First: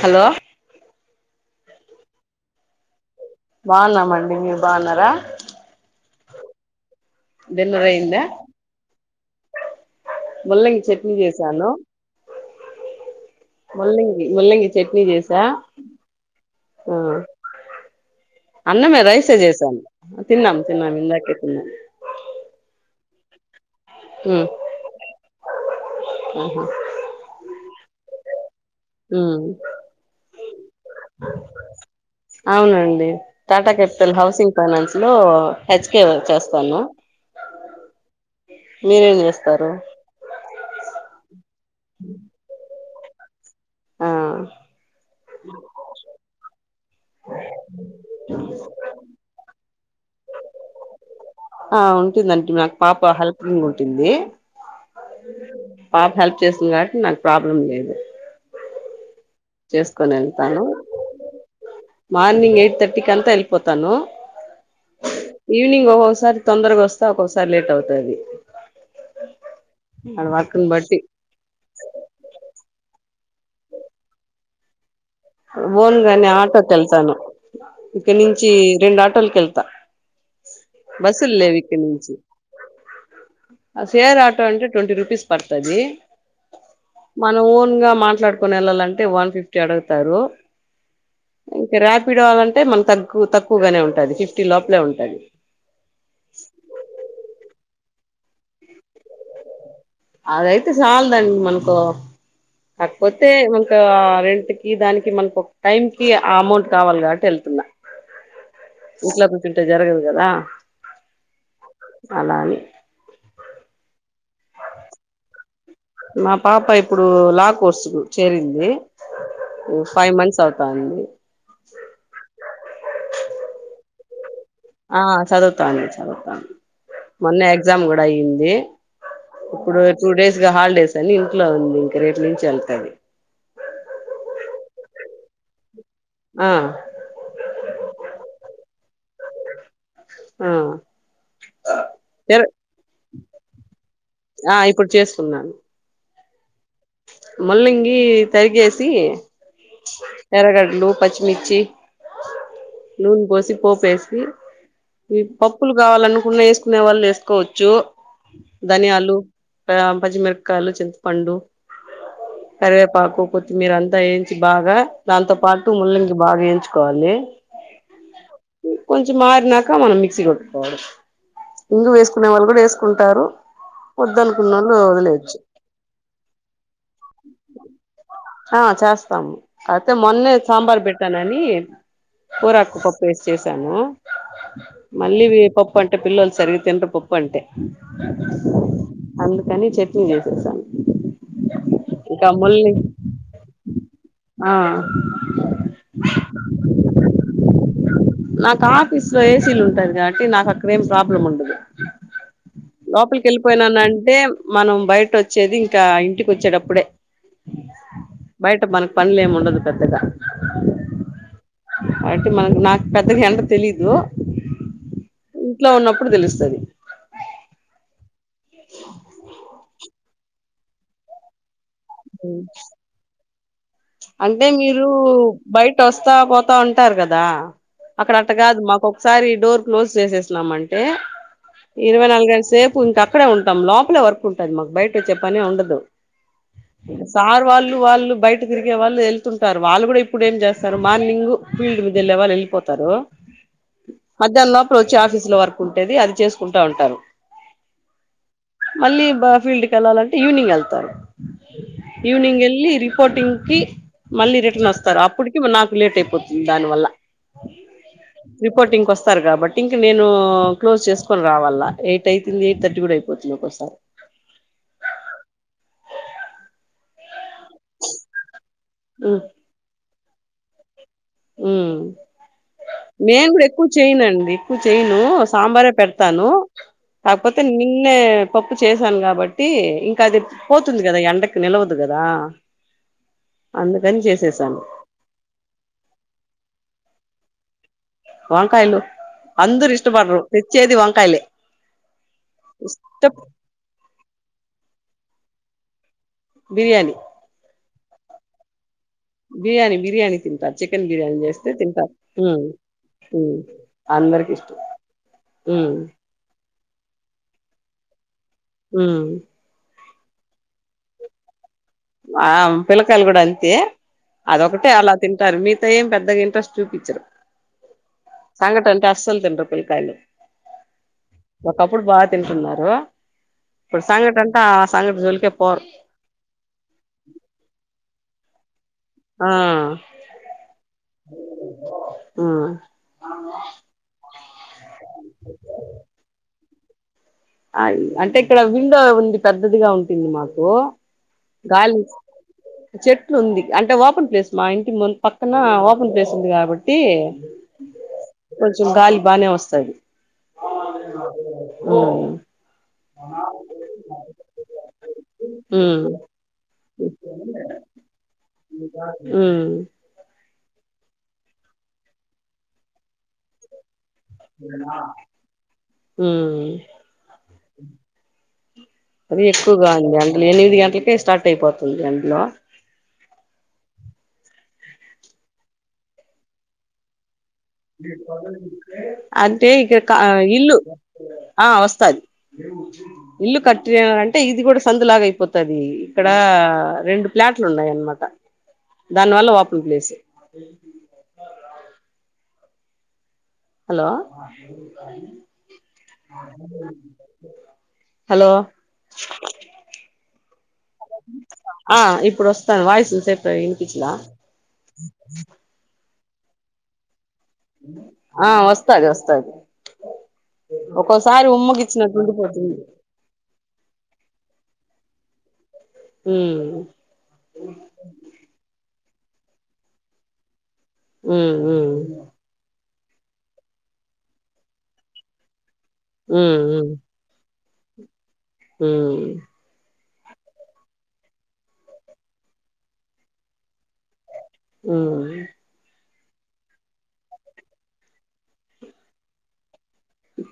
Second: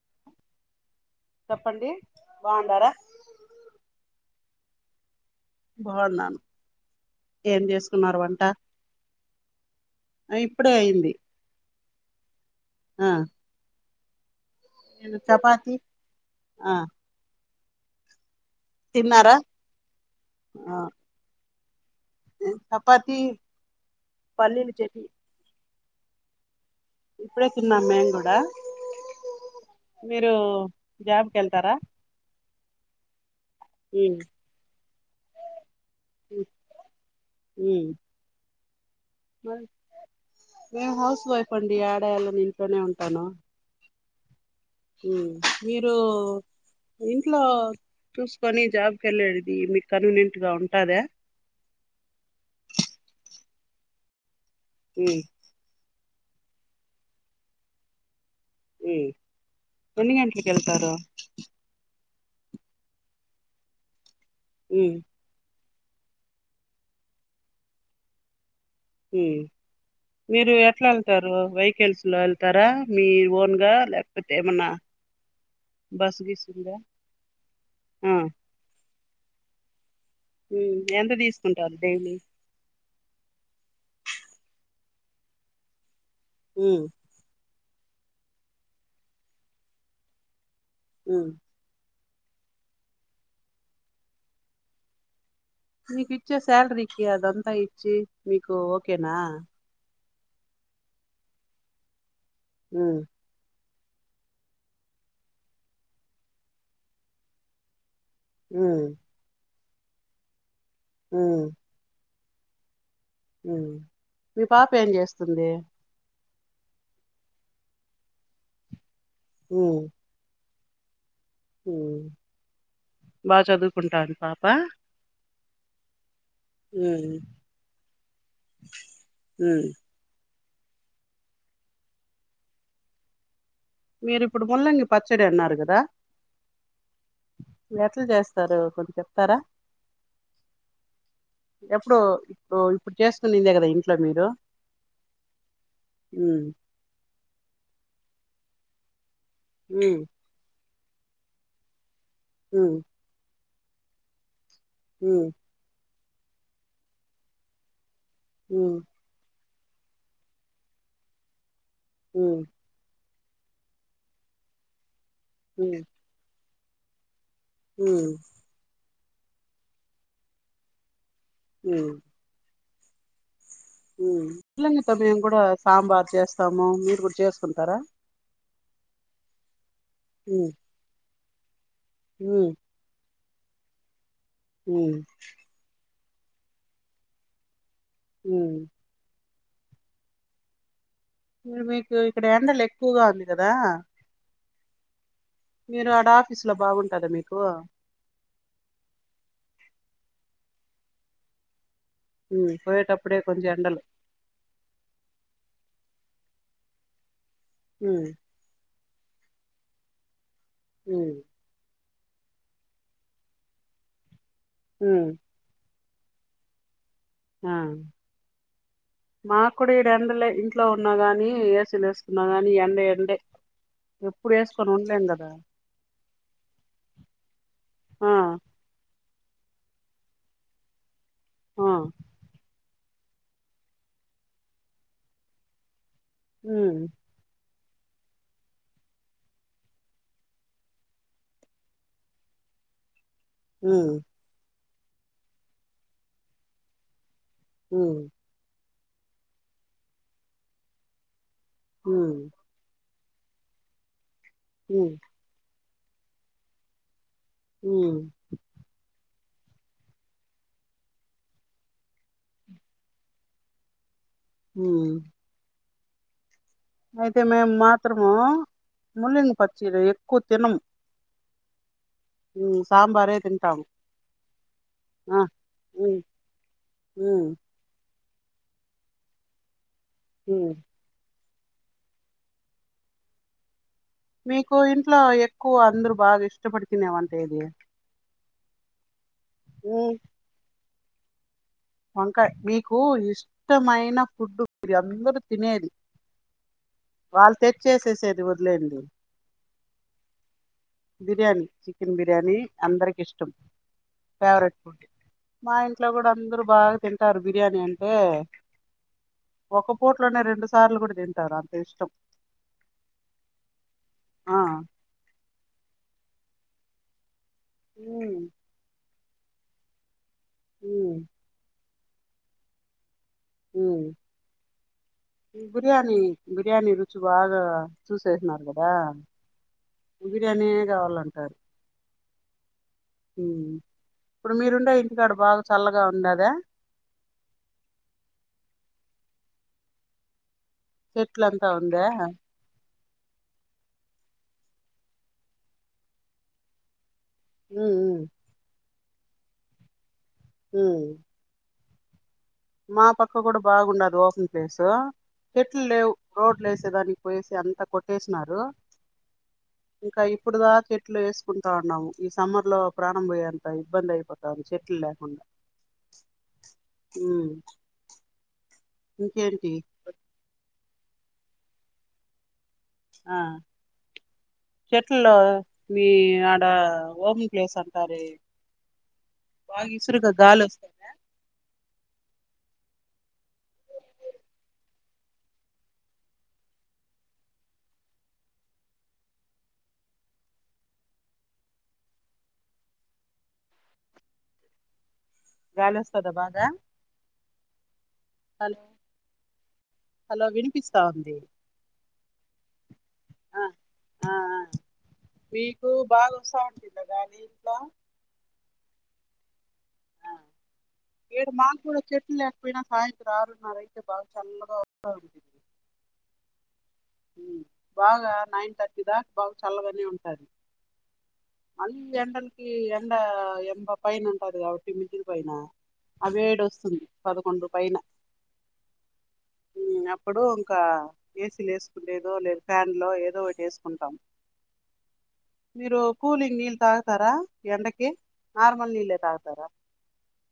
Hello చెప్పండి బాగుండారా బాగున్నామండి మీరు బాగున్నారా. బాగున్నాను. ఏం డిన్నర్ అయిందా చేసుకున్నారు వంటా. ముల్లంగి చట్నీ చేశాను. ఆ ముల్లంగి ముల్లంగి చట్నీ నేను చేశా చపాతి ఆ అన్నమే రైసే తిన్నారా చేసాను. తిన్నాం తిన్నాం ఇందాకే తిన్నాం. చపాతీ, ఉమ్ పల్లీలు చెట్ని. ఆహా ఇప్పుడే తిన్నాం మేము గూడా. ఉమ్ మీరూ జాబ్కెళ్తారా. అవునండి టాటా క్యాపిటల్ హౌసింగ్ ఫైనాన్స్ లో హెచ్కే వర్క్ చేస్తాను. ఉమ్ మీరేం చేస్తారు నేను హౌస్ వైఫ్ అండి యడయాళ్ళను ఇంట్లోనే ఉంటాను ఆ మీరు ఇంట్లో చూసుకొని జాబ్ కి ఎల్లండి మీకు కన్వీనెట్ గా ఉంటాదా ఆ ఉంటుందంటున్న నాక్ పాప హెల్పింగ్ ఉంటుంది మ్ పాప హెల్ప్ చేస్తుంది కాబట్టి నాకు ప్రాబ్లం లేదు. ఉ చేసుకొని ఎన్ని వెళ్తాను గంటలకివెళ్తారు మార్నింగ్ ఎయిట్ తాటికాంత ఏళ్లిపోతాను ఉ ఈవినింగ్ ఒక్కొక్కసారి తొందరగా వస్తా ఒక్కొక్కసారి లేట్ అవుతాది ఉ మీరు ఎట్లా బట్టి వెళ్తారు వెకిల్స్ లో వెళ్తారా మీరు వోన్గా లేకపోతే ఏమన్నా బస్ వోన్గానే గిస్ ఉందా ఆటోకెళ్తాను ఆ ఇక్కనుచ్చి రెండు ఆటోలుకెళ్తా ఉమ్ ఎంత బస్సులు లేవ్ తీసుకుంటారు ఇక్కనుచ్చి డైలీ నుంచి షేర్ ఆటో అంటే ట్వంటీ రూపీస్ పడుతాది ఉమ్ మనవో న్గా మాట్లాడుకుని వెళ్ళాలంటే వన్ఫిఫ్టీ అడుగుతారు ఉ పిడావంటే మనం తక్కు తక్కువగానే ఉంటుంది ఫిఫ్టీ లోపలే ఉంటాది మీకు ఇచ్చే శాలరీకి అదంతా ఇచ్చి మీకు ఓకేనా అదయితే చాలదండి మనకో ఉమ్ కాకపోతే మన ఒక రెంట్ కి దానికి మనకు ఒక టైం కి అమౌంట్ కావాలి కాబట్టి వెళ్తున్న ఉ తుంటే జరగదు కాదా ఉ అలాని మీ పాప ఏం చేస్తుంది మా పాప ఇప్పుడు లా కోర్సు కు చేరింది ఉమ్ ఫై మంత్స్ అవుతుంది. కాంది ఉమ్ బాగా చదువుకుంటాంది పాప ఆ చదువుతా అండి చదువ్ ఉమ్ మొన్నే ఎగ్జామ్ కూడా అయింది ఉమ్ ఇప్పుడు టూ డేస్ గా హాలిడేస్ అని ఇంట్లో ఉంది ఇంకా రేప నుంచి వెళ్తాది మీరు ఇప్పుడు ముల్లంగి పచ్చడి అన్నారు కాదా ఆ ఎట్లా చేస్తారు కొంది గా చెప్తారా ఆ ఎప్పుడు ఎర్ ఇప్పుడు ఇప్పుడు చేసుకొని కాదా ఇంట్లో మీరు ఆ ఇప్పుడు చేసుకున్నాను ఉ ముల్లంగి తరిగేసి ఉమ్ ఎర్రగాడ్లు పచ్చిమిర్చి నూన్ పోసి పోప్ ఏసీ ఈ పప్పులు కావాలనుకున్న వేసుకునే వాళ్ళు వేసుకోవచ్చు ధనియాలు ఆ పచ్చిమిరకాయలు చింతపండు కరివేపాకు కొత్తిమీరంతా వేయించి బాగా దాంతో పాటు ముల్లంగి బాగా ఎయించుకోవాలి ఉ కొంచెం మారినాక మనం మిక్సీ కొట్టుకోవాలి ఇంగువా వేసుకునే వాళ్ళు కూడా వేసుకుంటారు ఉ వద్దనుకున్నోళ్ళు [unintelligible] మేము వదిలేయచ్చు కూడా సాంబార్ చేస్తాము మీరు కూడా చేసుకుంటారా. ఆ చేస్తాము అయితే మొన్నే ఉమ్, సాంబార్ పెట్టానని ఉమ్, కూరకు పప్పు వేసిచేసాను ఉమ్, మళ్ళీ వి పప్పు అంట్ టే పిల్లలు సరిగి తినారు పప్పు అంటే ఉమ్. అందుకని చట్నీ చేసేసాను మీకు ఇక్కడ ఇంకా ఎండలు ముల్లి ఎక్కువగా ఉంది కదా ఆ మీరు ఆడ ఆఫీస్ లో బాగుంటదా మీకు నాకు ఆఫీస్ లో ఏసీలు ఉంటాయిగా కే నాకు అక్కడేం ప్రాబ్లం ఉండదు ఉమ్, పోయేటప్పుడే లోపలికి కొంచెం ఎండలు వెళ్ళిపోయినానంటే మనం బయట వచ్చేది ఇంకా ఇంటికి వచ్చేటప్పుడే ఉమ్, బయట మనకు పనులు ఏమి ఉండదు పెద్దగా అమ్ కాబట్టి మనకు నాకు పెద్దగా ఎంత తెలీదు ఉమ్, ఇంట్లో ఉన్నప్పుడు ఇప్పుడు తెలుస్తది ఆ మా కుడు ఈ ఎండలే ఇంట్లో ఉన్నా గాని ఎసిలు ఎస్తుకున్నా కాని ఎండ ఎండే ఎప్పుడు అంటే వేసుకొని మీరు ఉండలేం కదా బయట వస్తా పోతా ఉంటారు కదా ఆ అక్కడ అట్ట కాదు మాకు ఒకసారి ఈ డోర్ క్లోజ్ చేసేసినమ అంటే ఆ ఇరవై నాలుగేళ్ల సేపు ఇంక అక్కడే ఉంటాం లోపలే వర్క్ ఉంటుంది మాకు బయట వచ్చే పనే ఉండదు ఉమ్, సార్ వాళ్ళు వాళ్ళు బయట తిరిగే వాళ్ళు వెళ్తుంటారు వాళ్ళు కూడా ఇప్పుడు ఏం చేస్తారు మార్నింగ్ ఫీల్డ్ మీద వెళ్లే వాళ్ళు వెళ్ళిపోతారు ఉమ్, ఉమ్, మధ్యాహ్నం లోపల వచ్చి ఆఫీసు లో వర్క్ ఉంటేది అది చేసుకుంటా ఉంటారు ఉమ్ మళ్ళీ బా ఫీల్డ్ కి వెళ్ళాలంటే ఈవినింగ్ వెళ్తారు ఉమ్, ఈవినింగ్ వెళ్ళి రిపోర్టింగ్ కి మళ్ళీ రిటర్న్ ఉమ్. వస్తారు అప్పటికి నాకు లేట్ అయిపోతుంది దాని వల్ల ఉమ్ రిపోర్టింగ్ కోస్తా స్తార్ కాబట్టి ఇంక నేను క్లోజ్ చేసుకొని రావాలా ఎయిట్ అయితుంది ఎయిట్ థర్టీ కూడా అయిపోతుంది ఒక్కోసారి ఉమ్ అయితే మేము మాత్రము ముల్లింగ పచ్చిలు ఎక్కువ తినము ఉమ్ ఉమ్, సాంబారే నేను కూడా తింటాము ఎక్కువ చేయనండి ఎక్కువ చేయను ఆ సాంబారే ఉమ్ పెడతాను ఉమ్ కాకపోతే నిన్నే పప్పు చేశాను కాబట్టి ఇంకా అది ఉమ్ పోతుంది కదా ఎండ కి నిలవదు కదా అందుకని మీకు చేసేసాను ఇంట్లో ఎక్కువ అందరూ బాగా ఇష్టపడు తినేవంట ఏది వంకాయలు అందరు ఉమ్, ఇష్టపడరు తెచ్చేది వంకాయలే వంకాయ మీకు ఇష్ట ఇష్టమైన ఫుడ్డు మీరు అందరూ తినేది బిర్యానీ చేసేసేది వదిలేయండి బిర్యానీ బిర్యానీ తింటారు చికెన్ బిర్యానీ చేస్తే తింటారు చికెన్ బిర్యానీ అందరికి ఇష్టం అందరికి ఇష్టం మా ఉమ్ ఇంట్లో కూడా అందరూ బాగా తింటారు బిర్యానీ అంటే ఉమ్ ఒక కోట్ లోనే రెండు సార్లు కూడా తింటారు అంత ఇష్టం ఆ పిల్లకాయలు కూడా అంతే ఆ అదొకటే అలా తింటారు మీతో ఏం పెద్దగా ఏం ఇంట్రెస్ట్ చూపించరు ఉమ్ సంగటి అంటే అస్సలు తినరు పిల్లకాయలు అమ్ ఒకప్పుడు బాగా తింటున్నారు ఇప్పుడు ఉమ్ సంగటి అంటే ఆ సంగటి జోలికే పోరు బిర్యానీ బిర్యానీ రుచి బాగా చూసేసిన్నారు గా ఆ బిర్యానే కావాలంటారు ఉమ్ ఉమ్ ఇప్పుడు మీరుండే ఇంటికాడ బాగా చల్లగా ఉండదా ఆ అంటే ఇక్కడ విండో ఉంది పెద్దదిగా ఉంటుంది మాకు ఓ చెట్లంతా గాలి ఉందా చెట్లు ఉంది అంటే ఓపెన్ ప్లేస్ మా ఇంటి పక్కన ఓపెన్ ప్లేస్ ఉంది కాబట్టి ఉమ్ ఉమ్ కొంచెం గాలి బాగానే వస్తది అమ్ ఓవ్ మా పక్క కూడా బాగుండది ఓపెన్ ప్లేసు చెట్లు ఉమ్ లేవు రోడ్లు ఏసే దానికి పోయేసి అంతా కొట్టేసినారు. హుహ్ ఇంకా ఇప్పుడుదా ఏట్లో ఏసుకుంటా ఉన్నాము. ఈ సమ్మర్ లో ప్రాణం బోయేంత ఇబ్బంది అయిప్ హుహ్ ఉమ్ అది ఇంకేంటి ఎక్కువగా ఉంది. అందులో ఎనిమిది గంటలకేస్ స్టార్ట్ అయిపోతుంది. అందులో ఆ చెట్ల్లో మీ ఆడ ఓబి అంటే బాగా ఇకగా ఇసురుగా గాలి ఇల్లు వస్తదా ఆ వస్తాది. ఇల్లు కట్టినారంటే ఇది కూడా సందు లాగ అయిపోతది. ఇక్కడ రెండు ప్లా అట్లు ఉన్నాయమానమాట, దాని వల్ల ఓపెన్ ప్లేసే హలో గాలి వస్తదా బాగా హలో హాలో వినిపిస్తా ఉంది. ఆ ఇప్పుడు వస్తాన్ వాయిసు సెప్టాయి ఆ ఇనపిచ్చిదా ఆ ఆ సౌండ్ చిన్నా గానీ ఆ వస్తాది వస్తాది. ఒక్కోసారి ఇడా మాకూడా ఉమ్మగిచ్చినట్టు చెట్లు ఉండిపోతుంది లేకపోయినా సాయంత్రం అరున్నారా అయితే బాగా చల్లగా వస్తోంది. ఉహ్ బాగా నైన్ థర్టీ దాకా బాగా చల్లగానే ఉంటది. ఉమ్ ఉమ్ అల్ల్ ఎండలకి ఎల్ ఎండ ఏంబ పైన ఉంటది. కాబట్టి మిదిరి పైన అవి ఉమ్ ఏడు వస్తుంది పదకొండు పైన హుహ్ అప్పుడు ఇంకా ఏసీలు ఏసుకుంటేదో లేదా ఫ్యాన్ లో ఏదో ఒకటి ఏసుకుంటాం. ఉహుహ్ కూలింగ్ నీల్ తాగుతారా, ఎండకి నార్మల్ నీళ్ళే తాగుతారా.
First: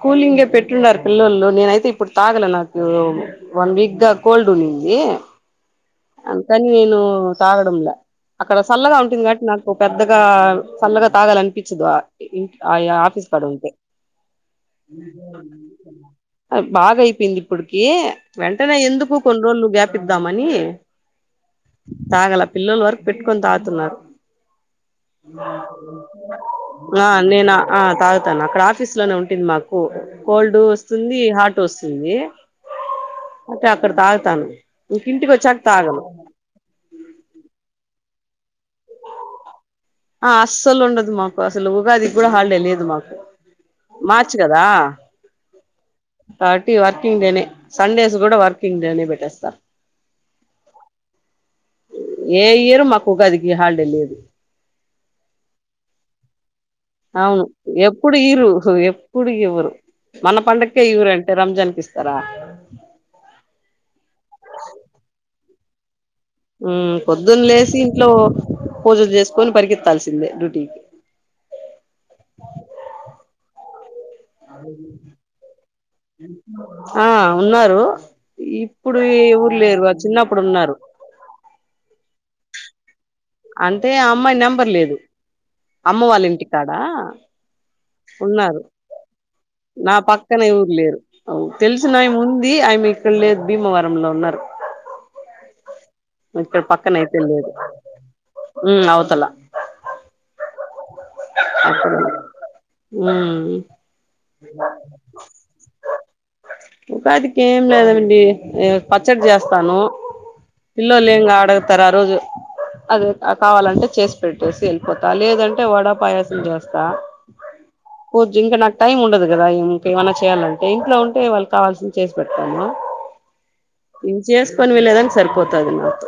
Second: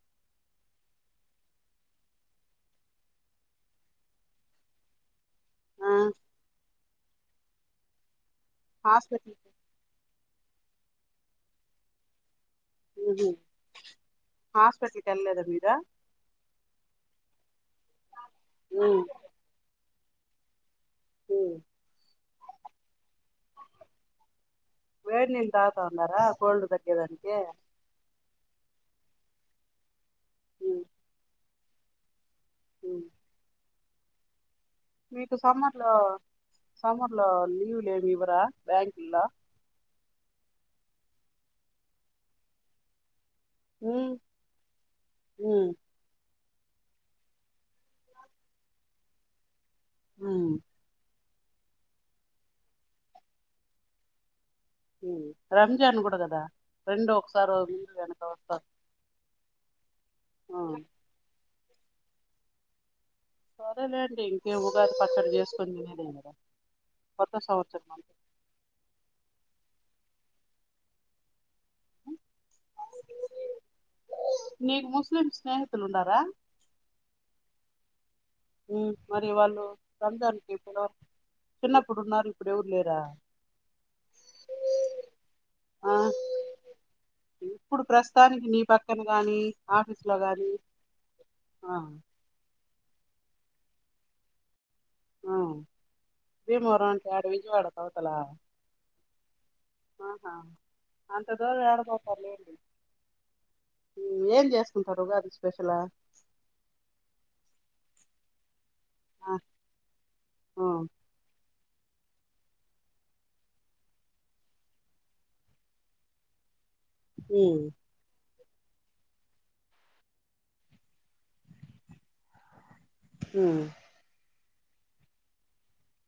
కూలింగే పెట్టున్నారు, పిల్లలు నేనైతే ఇప్పుడు తాగల నాకు వన్ వీగ్దా కోల్డ్ ఏందే ఆ హిళ్ళు తాగడం లే అక్కడ సల్లగా ఉంటుంది. హాస్పిటల్ గావట్ నాకు పెద్దగ్ గా సల్లగా తాగాలనిపించదు. ఆ ఇంట్ ఆ ఆఫీస్ మ్మ్ కాడ ఉంటే హాస్పిటల్కి ఏళ్ళలేదా మీరో అప్ బాగా అయిపోయింది. ఇప్పటికి వెంటనే మ్మ్ ఎందుకు కొన్ని రోజులు గ్యాప్ పిద్దామని మ్మ్ తాగలే పిల్లల వరకు పెట్టుకొని తాతున్నారు. వేడి నీళ్ళు తాగుతా ఉన్నారా కోల్డ్ ఆ తగ్గేదానికి నేను ఆ తాగుతాను. అక్కడ ఆఫీస్ లోనే ఉం టిన్ మాకు కోల్డ్ వస్తుంది, హాట్ వసుంది. ఉహ్ తే అక్కడ తాగుతాను ఇంక్ ఇంటి కొచ్చాక్ సమ్మర్ లో సమ్మర్ లో లీవ్ లేమి ఇవరా బ్యాంకులో. ఆ అస్సలు ఉండదు. మాకు అసలు ఉగాది కూడా హాల్ డే లేదు మాకు మ్మ్ మార్చ్ గదా మ్మ్ థర్టీ వర్కింగ్ డేనే. సండేస్ కూడా వర్కింగ్ డేనే బెట్టేస్తా. హుహ్ ఏ ఇయరు మాకు ఉగాదికి హల్డే లేదు. ఉహ్ రంజాన్ కూడా కదా. రెండు అవును ఒకసారి ముందు ఎప్పుడు వెనక ఈరు, వస్తారు ఎప్పుడు ఇవరు. మన పండకే ఇవరుంటే రంజాన్ ఇస్తారా. సరేలేండి. ఇంకే ఉగాది పచ్చడి జేసుకొని దినేదేమో ఉ పొద్దున్న లేసి ఇంట్లో పూజలు జేసుకొని పరిగేత్తాల్స్ ఎల్ల డ్యూటీ కి నీకు ముస్లిం స్నేహితులు ఉండారా ఆ ఉన్నారు ఉమ్ ఇప్పుడు మరి ఎవరు వాళ్ళు లేరు రంజాన్ చిన్నప్పుడు కి ఉన్నారు పిలువ చిన్నప్పుడు ఉన్నారు ఇప్పుడు ఎవరు లేరా అంటే అమ్మాయి నెంబర్ లేదు ఆ అమ్మ వాళ్ళ ఇంటికాడా ఇప్పుడు ప్రస్తుతానికి నీ పక్కన గానీ నా పక్కన ఎవరు లేరు ఆ తెలిసిన ఆయామి ఉంది ఆయమి ఇక్కడ లేరు భీమవరంలో ఉన్నరు. ఆ ఇక్కడ భీమవరం పక్కన అంటే అయితే ఆడ లేదు విజయవాడ అవతల ఉ అవుతల ఆహా అంత దూరం యాడ పోతారులేండి ఉమ్ ఉమ్ ఏం చేసుకుంటారు ఉగాది స్పెషలా ఉగాదికి ఏం లేదండి ఎ పచ్చడి ఆ చేస్తాను ఉమ్ పిల్లోలు ఇంగా ఆడ వస్తారు ఆ రోజు అదే కావాలంటే చేసి పెట్టేసి వెళ్ళిపోతా లేదంటే వడా పాయసం చేస్ తా పూజ ఇంకా నాకు టైం ఉండదు కదా ఇంకేమన్నా చేయాలంటే ఇంట్లో ఉంటే వాళ్ళకి కావాల్సింది చేసి పెడతాను ఉమ్ చెసుకొని వెల్లేదానికి సరిపోతాది నాకు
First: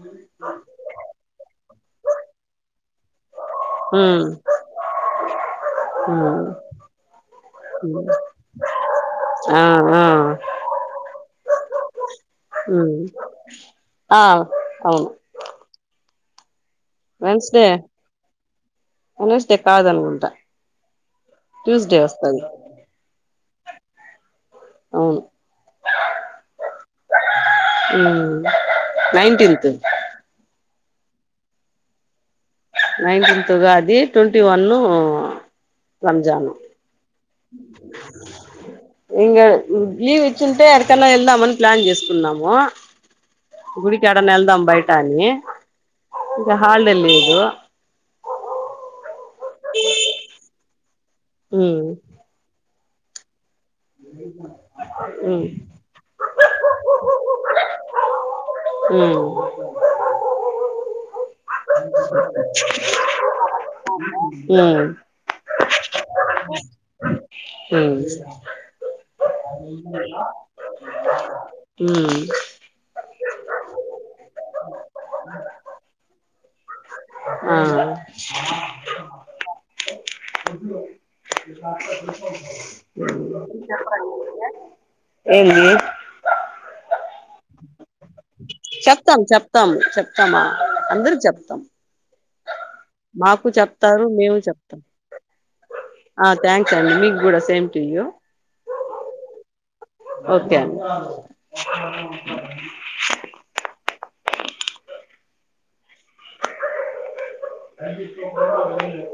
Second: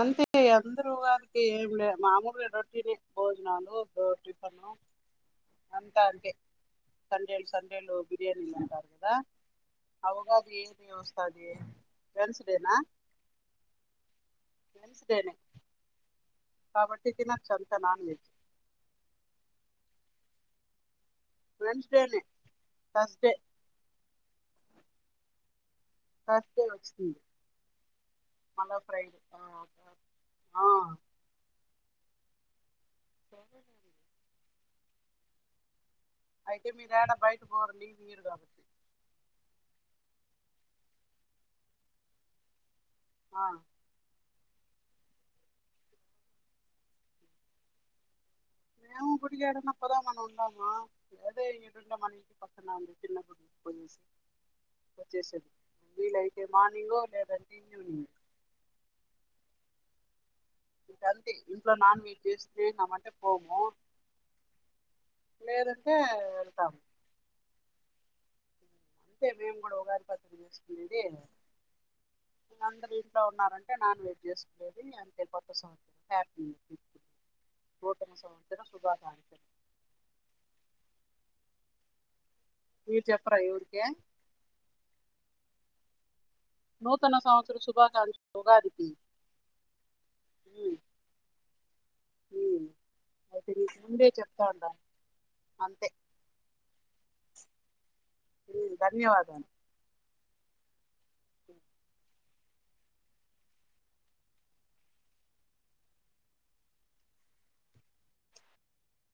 అంతే అందరు ఉగాదికి ఏం లే మామూలుగా రొటీనే భోజనాలు ఓ టిఫను అంతా అంతే ఆ సండేలు సండేలు బిర్యానీలు అంటారు కదా ఆ ఆ అ ఉగాది ఏ డే వస్తాది ఉమ్ ఆ అవును వెన్స్డేనే కాబట్టి తినొచ్చు వెన్స్డే అంతా నాన్ వెజ్ వెన్స్ డే కాదనుకుంట ట్యూస్డే వెన్స్డేనే వస్తది థర్స్డే అవును తర్స్డే వచ్చింది ఉమ్ నైన్టీన్త్ ఆ నైన్టీన్త్ ఉగాది ట్వంటీ వనూ అయితే మీరాడ బయ ఇంగాడ లీ లీవ్ ఇచ్చింటే యాడికన్న వెళ్దామని ప్లాన్ చేసుకున్నాము ఆ గుడికి యాడన్న ఎల్ దాం బయటని ఇంకా హాలిడే లేదు మేము గుడికి యాడన్న పోదాం అని ఉందమ్మ అదే ఇడూన్న మన ఇంటి పక్కన్నా ఉంది ఏ వచ్చేసెరు వీలైతే మార్నింగో లేదంటే ఈవినింగ్ ఉమ్ చికన్ పోము ఉమ్ లేదంటే ఎల్తాం ఉమ్ అంతే మేము కూడా ఉగాది పచ్చడి చేసుకునేది ఇగ ఉమ్ అందరు ఇం ఇంట్లో ఉన్నారంటే నాన్ వెజ్ చేసుకునేది అంతే కొత్త సంవత్సరం హ్యాపీ ఆ నూతన సంవత్సర శుభాకాంక్షలు మీరు చెప్పరా ఏ ఊరికే ఏంది నూతన సంవత్సర శుభాకాంక్ష చెప్తాం చెప్తాం చెప్తామా అందరికి చెప్తాం మాకు అయితే నీకు చెప్తారు ముందే మేము చెప్తా ఉండాలి చెప్తాం అంతే ఆ థ్యాంక్స్ అండి మీకు కూడా సే సేమ్ టు యూ ఉమ్ ధన్యవాదం ఓకే అండి అ